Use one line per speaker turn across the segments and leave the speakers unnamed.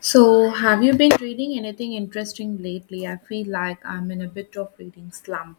So, have you been reading anything interesting lately? I feel like I'm in a bit of reading slump.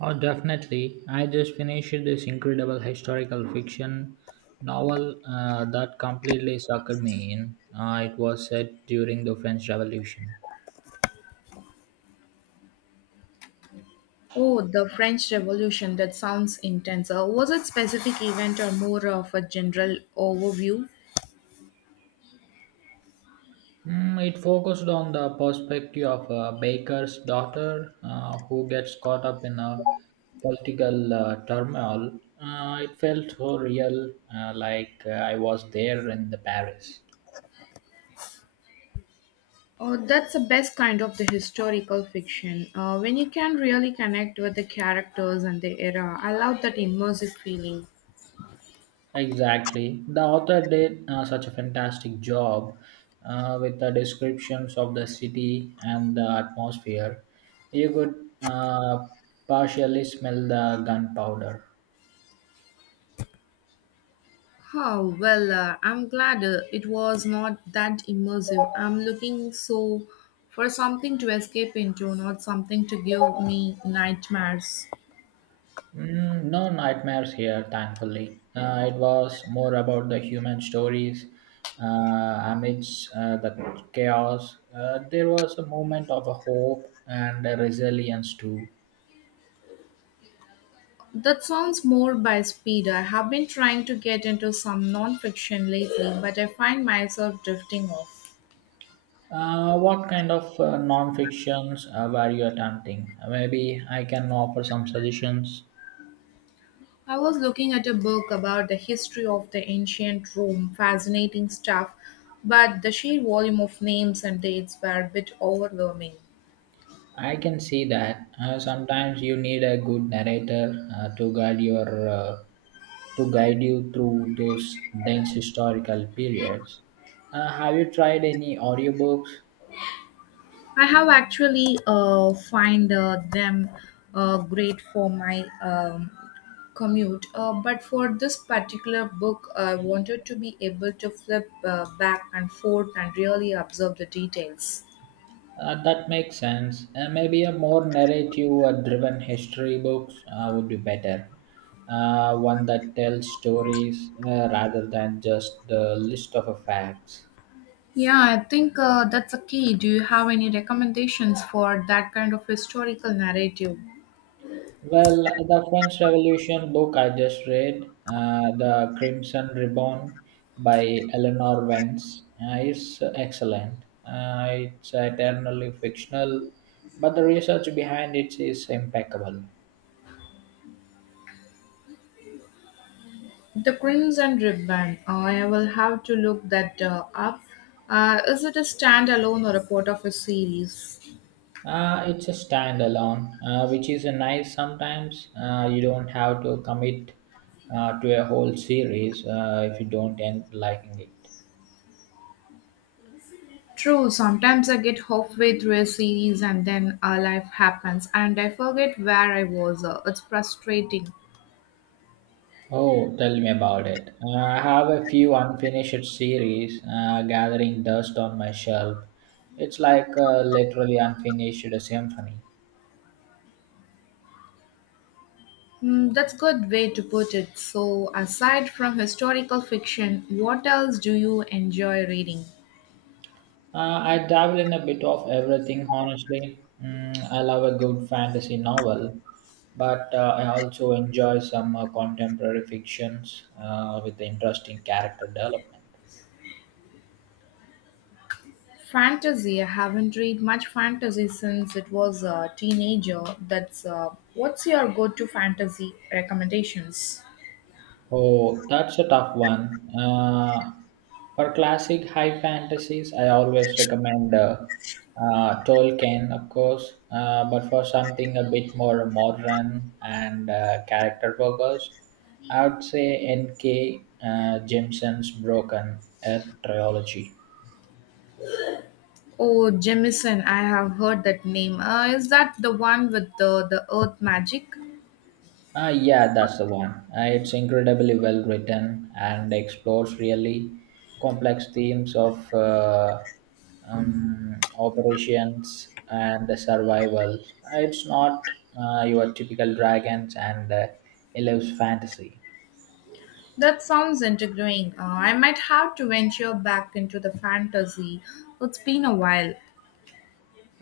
Oh, definitely. I just finished this incredible historical fiction novel that completely sucked me in. It was set during the French Revolution.
Oh, the French Revolution, that sounds intense. Was it specific event or more of a general overview?
Mm, it focused on the perspective of a baker's daughter who gets caught up in a political turmoil. It felt so real, like I was there in the Paris.
Oh, that's the best kind of the historical fiction, when you can really connect with the characters and the era. I love that immersive feeling.
Exactly. The author did such a fantastic job with the descriptions of the city and the atmosphere. You could uh, partially smell the gunpowder.
Oh, well, I'm glad it was not that immersive. I'm looking so for something to escape into, not something to give me nightmares.
Mm, no nightmares here, thankfully. It was more about the human stories uh, amidst the chaos. There was a moment of a hope and a resilience too.
That sounds more by speed. I have been trying to get into some non-fiction lately, but I find myself drifting off.
What kind of non-fictions were you attempting? Maybe I can offer some suggestions.
I was looking at a book about the history of the ancient Rome, fascinating stuff, but the sheer volume of names and dates were a bit overwhelming.
I can see that, sometimes you need a good narrator to guide you through those dense historical periods. Have you tried any audiobooks?
I have actually find them great for my commute, but for this particular book, I wanted to be able to flip back and forth and really observe the details.
That makes sense. Maybe a more narrative-driven history books would be better. One that tells stories rather than just the list of facts.
Yeah, I think that's a key. Do you have any recommendations for that kind of historical narrative?
Well, the French Revolution book I just read, The Crimson Ribbon by Eleanor Vance, is excellent. It's eternally fictional, but the research behind it is impeccable.
The Crimson Ribbon. I will have to look that up. Is it a standalone or a part of a series?
It's a standalone, which is a nice sometimes. You don't have to commit to a whole series if you don't end liking it.
True, sometimes I get halfway through a series and then life happens and I forget where I was. It's frustrating.
Oh, tell me about it. I have a few unfinished series gathering dust on my shelf. It's like a literally unfinished symphony.
Hmm, that's good way to put it. So, aside from historical fiction, what else do you enjoy reading?
I dabble in a bit of everything, honestly. Mm, I love a good fantasy novel, but I also enjoy some contemporary fictions with interesting character development.
Fantasy. I haven't read much fantasy since it was a teenager. That's What's your go-to fantasy recommendations?
Oh, that's a tough one. For classic high fantasies, I always recommend Tolkien, of course, but for something a bit more modern and, character focused, I would say N.K. Jemisin's Broken Earth trilogy.
Oh, Jemison, I have heard that name. Is that the one with the earth magic?
Ah, yeah, that's the one. It's incredibly well written and explores really complex themes of operations and the survival. It's not your typical dragons and it lives fantasy.
That sounds intriguing. I might have to venture back into the fantasy. It's been a while.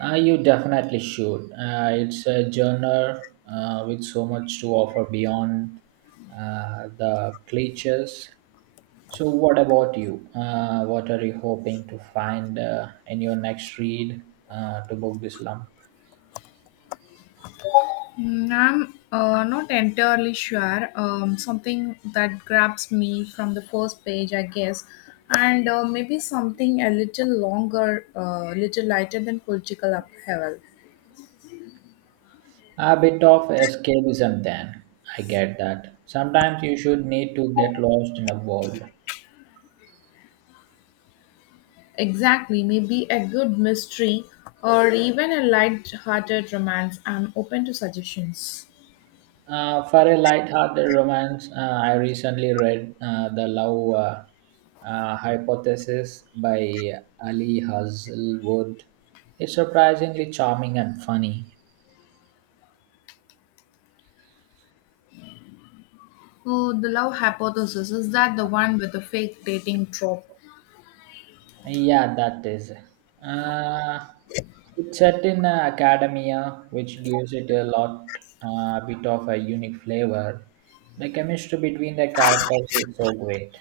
You definitely should. It's a genre with so much to offer beyond the cliches. So, what about you? What are you hoping to find in your next read to book this lump?
I'm not entirely sure. Something that grabs me from the first page, I guess, and maybe something a little longer, a little lighter than political upheaval.
A bit of escapism, then. I get that. Sometimes you should need to get lost in a world.
Exactly. Maybe a good mystery or even a light-hearted romance. I'm open to suggestions.
For a light-hearted romance, I recently read The Love Hypothesis by Ali Hazelwood. It's surprisingly charming and funny.
Oh, the love hypothesis is that the one with the fake dating trope.
Yeah, that is. Uh, it's set in academia, which gives it a lot, bit of a unique flavor. The chemistry between the characters is so great.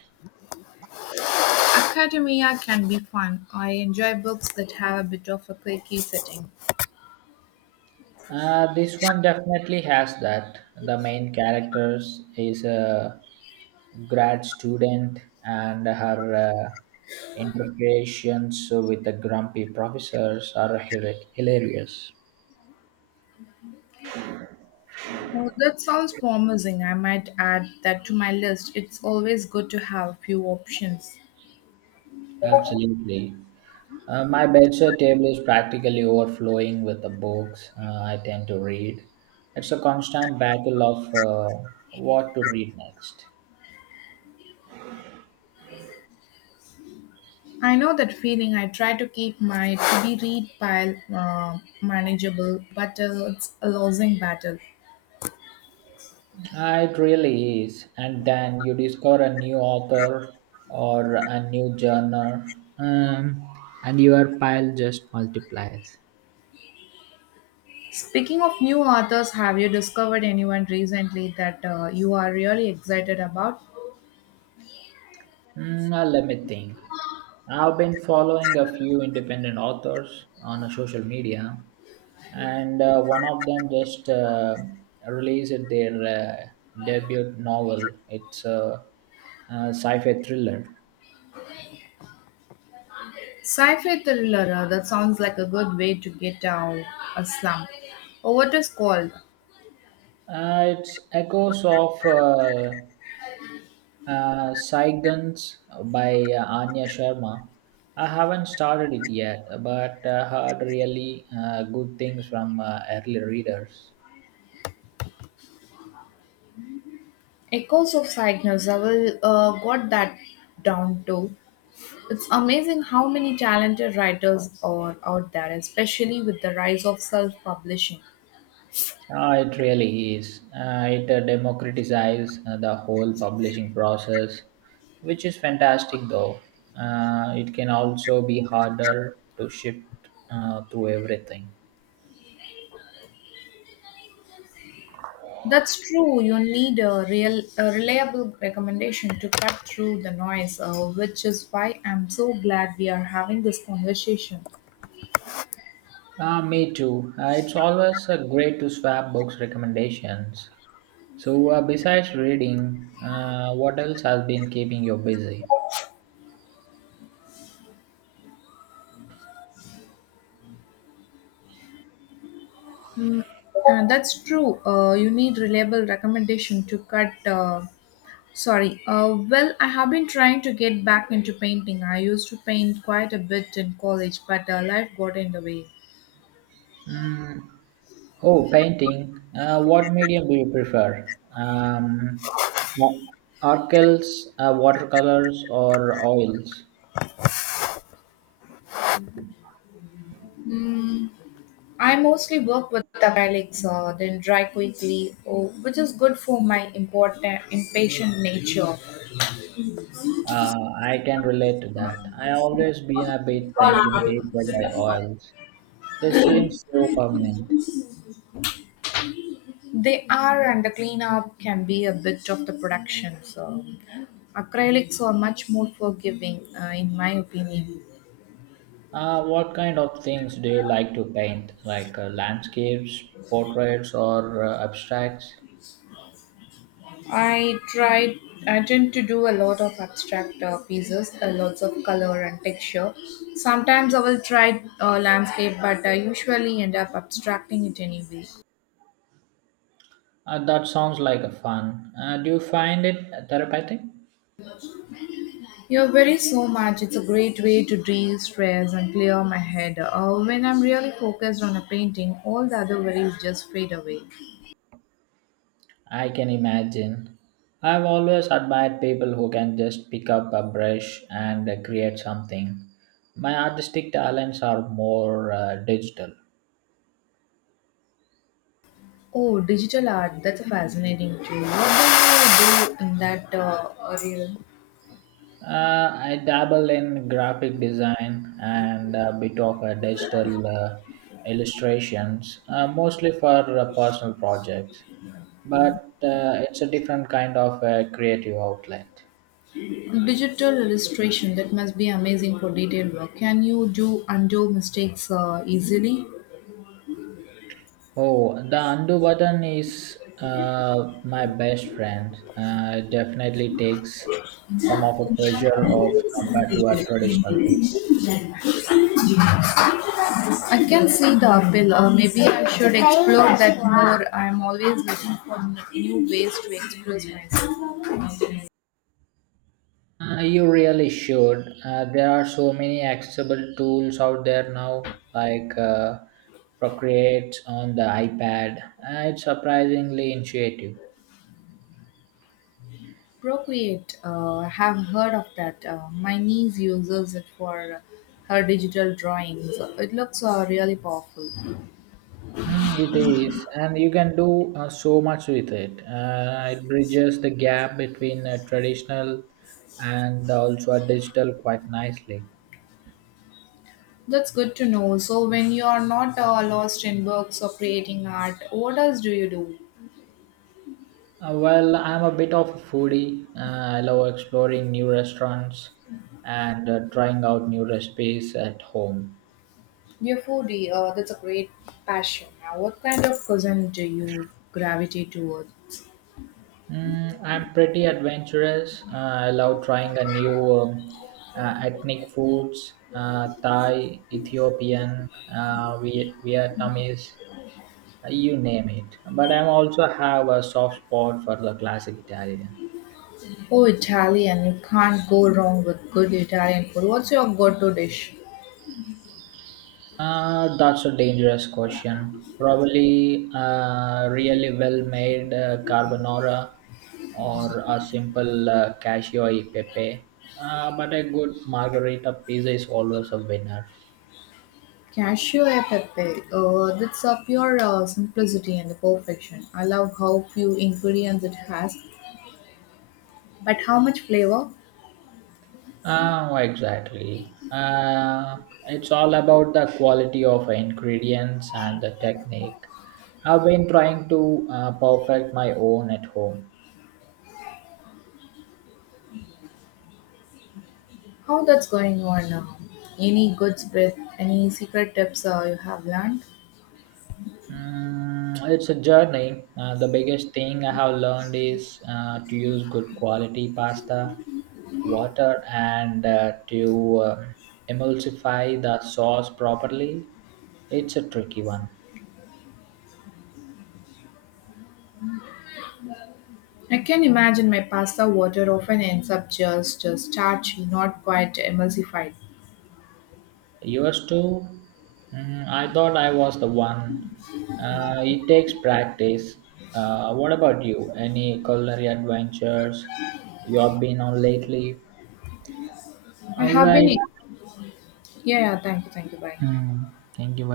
Academia can be fun. I enjoy books that have a bit of a quirky setting.
This one definitely has that. The main characters is a grad student and her interpretations with the grumpy professors are hilarious.
Oh, that sounds promising. I might add that to my list. It's always good to have a few options.
Absolutely. My bedside table is practically overflowing with the books I tend to read. It's a constant battle of what to read next.
I know that feeling. I try to keep my to be read pile manageable, but it's a losing battle.
Ah, it really is. And then you discover a new author or a new genre, um, and your pile just multiplies.
Speaking of new authors, have you discovered anyone recently that you are really excited about?
Mm, now let me think. I've been following a few independent authors on social media, and one of them just released their debut novel. It's a, sci fi thriller.
Sci-fi thriller, that sounds like a good way to get out a slump. Or what is called
It's echoes of Saigans by Anya Sharma. I haven't started it yet, but heard really good things from early readers.
Echoes of Cygnus. I will got that down too. It's amazing how many talented writers are out there, especially with the rise of self-publishing.
Ah, it really is. It democratizes the whole publishing process, which is fantastic though. It can also be harder to shift through everything.
That's true. You need a real, a reliable recommendation to cut through the noise, which is why I'm so glad we are having this conversation.
Ah, me too. It's always great to swap books recommendations. So, besides reading, what else has been keeping you busy?
Mm, that's true. You need reliable recommendation to cut. Sorry. Well, I have been trying to get back into painting. I used to paint quite a bit in college, but life got in the way.
Mm, oh, painting. What medium do you prefer? Wa- Orchils, watercolors, or oils?
Mm, I mostly work with acrylics, then dry quickly, oh, which is good for my important impatient nature.
Uh, I can relate to that. I always been a bit intimidated by oils. They seem so permanent.
They are, and the cleanup can be a bit of the production. So, acrylics are much more forgiving, in my opinion.
What kind of things do you like to paint? Like, landscapes, portraits, or abstracts?
I tried. I tend to do a lot of abstract pieces, lots of color and texture. Sometimes I will try landscape, but I usually end up abstracting it anyway.
That sounds like a fun. Do you find it therapeutic?
You're very so much. It's a great way to de-stress and clear my head. When I'm really focused on a painting, all the other worries just fade away.
I can imagine. I've always admired people who can just pick up a brush and create something. My artistic talents are more digital.
Oh, digital art. That's fascinating too. What do you do in that realm?
I dabble in graphic design and a bit of digital illustrations, mostly for personal projects. But it's a different kind of creative outlet.
Digital illustration that must be amazing for detailed work, can you do undo mistakes easily?
Oh, the undo button is my best friend. It definitely takes some of the pressure off compared to our traditional media.
I can see the appeal. Uh, maybe I should explore that more. I'm always looking for new ways to express myself.
You really should. There are so many accessible tools out there now, like Procreate on the iPad. It's surprisingly intuitive.
Procreate, have heard of that. Uh, my niece uses it for her digital drawings. It looks really powerful.
Mm, it is, and you can do so much with it. It bridges the gap between traditional and also a digital quite nicely.
That's good to know. So when you are not lost in books or creating art, what else do you do?
Well, I'm a bit of a foodie. I love exploring new restaurants and trying out new recipes at home.
You're foodie, that's a great passion. Now, what kind of cuisine do you gravitate toward?
Mm, I'm pretty adventurous. I love trying a new ethnic foods, Thai, Ethiopian, Vietnamese, you name it. But I also have a soft spot for the classic Italian.
Oh, Italian. You can't go wrong with good Italian food. What's your go-to dish?
That's a dangerous question. Probably a really well made carbonara or a simple cashew e pepe. But a good margarita pizza is always a winner.
Cashew e pepe. That's a pure simplicity and the perfection. I love how few ingredients it has, but how much flavor?
Ah, exactly. It's all about the quality of ingredients and the technique. I've been trying to perfect my own at home.
How that's going on now? Any good breath? Any secret tips you have learned?
Mm, it's a journey. The biggest thing I have learned is to use good quality pasta, water, and to emulsify the sauce properly. It's a tricky one.
I can imagine my pasta water often ends up just starchy, not quite emulsified.
Yours too? Mm, I thought I was the one. It takes practice. What about you? Any culinary adventures you have been on lately?
I
All
have been,
right.
yeah, yeah, thank you, bye.
Mm, thank you very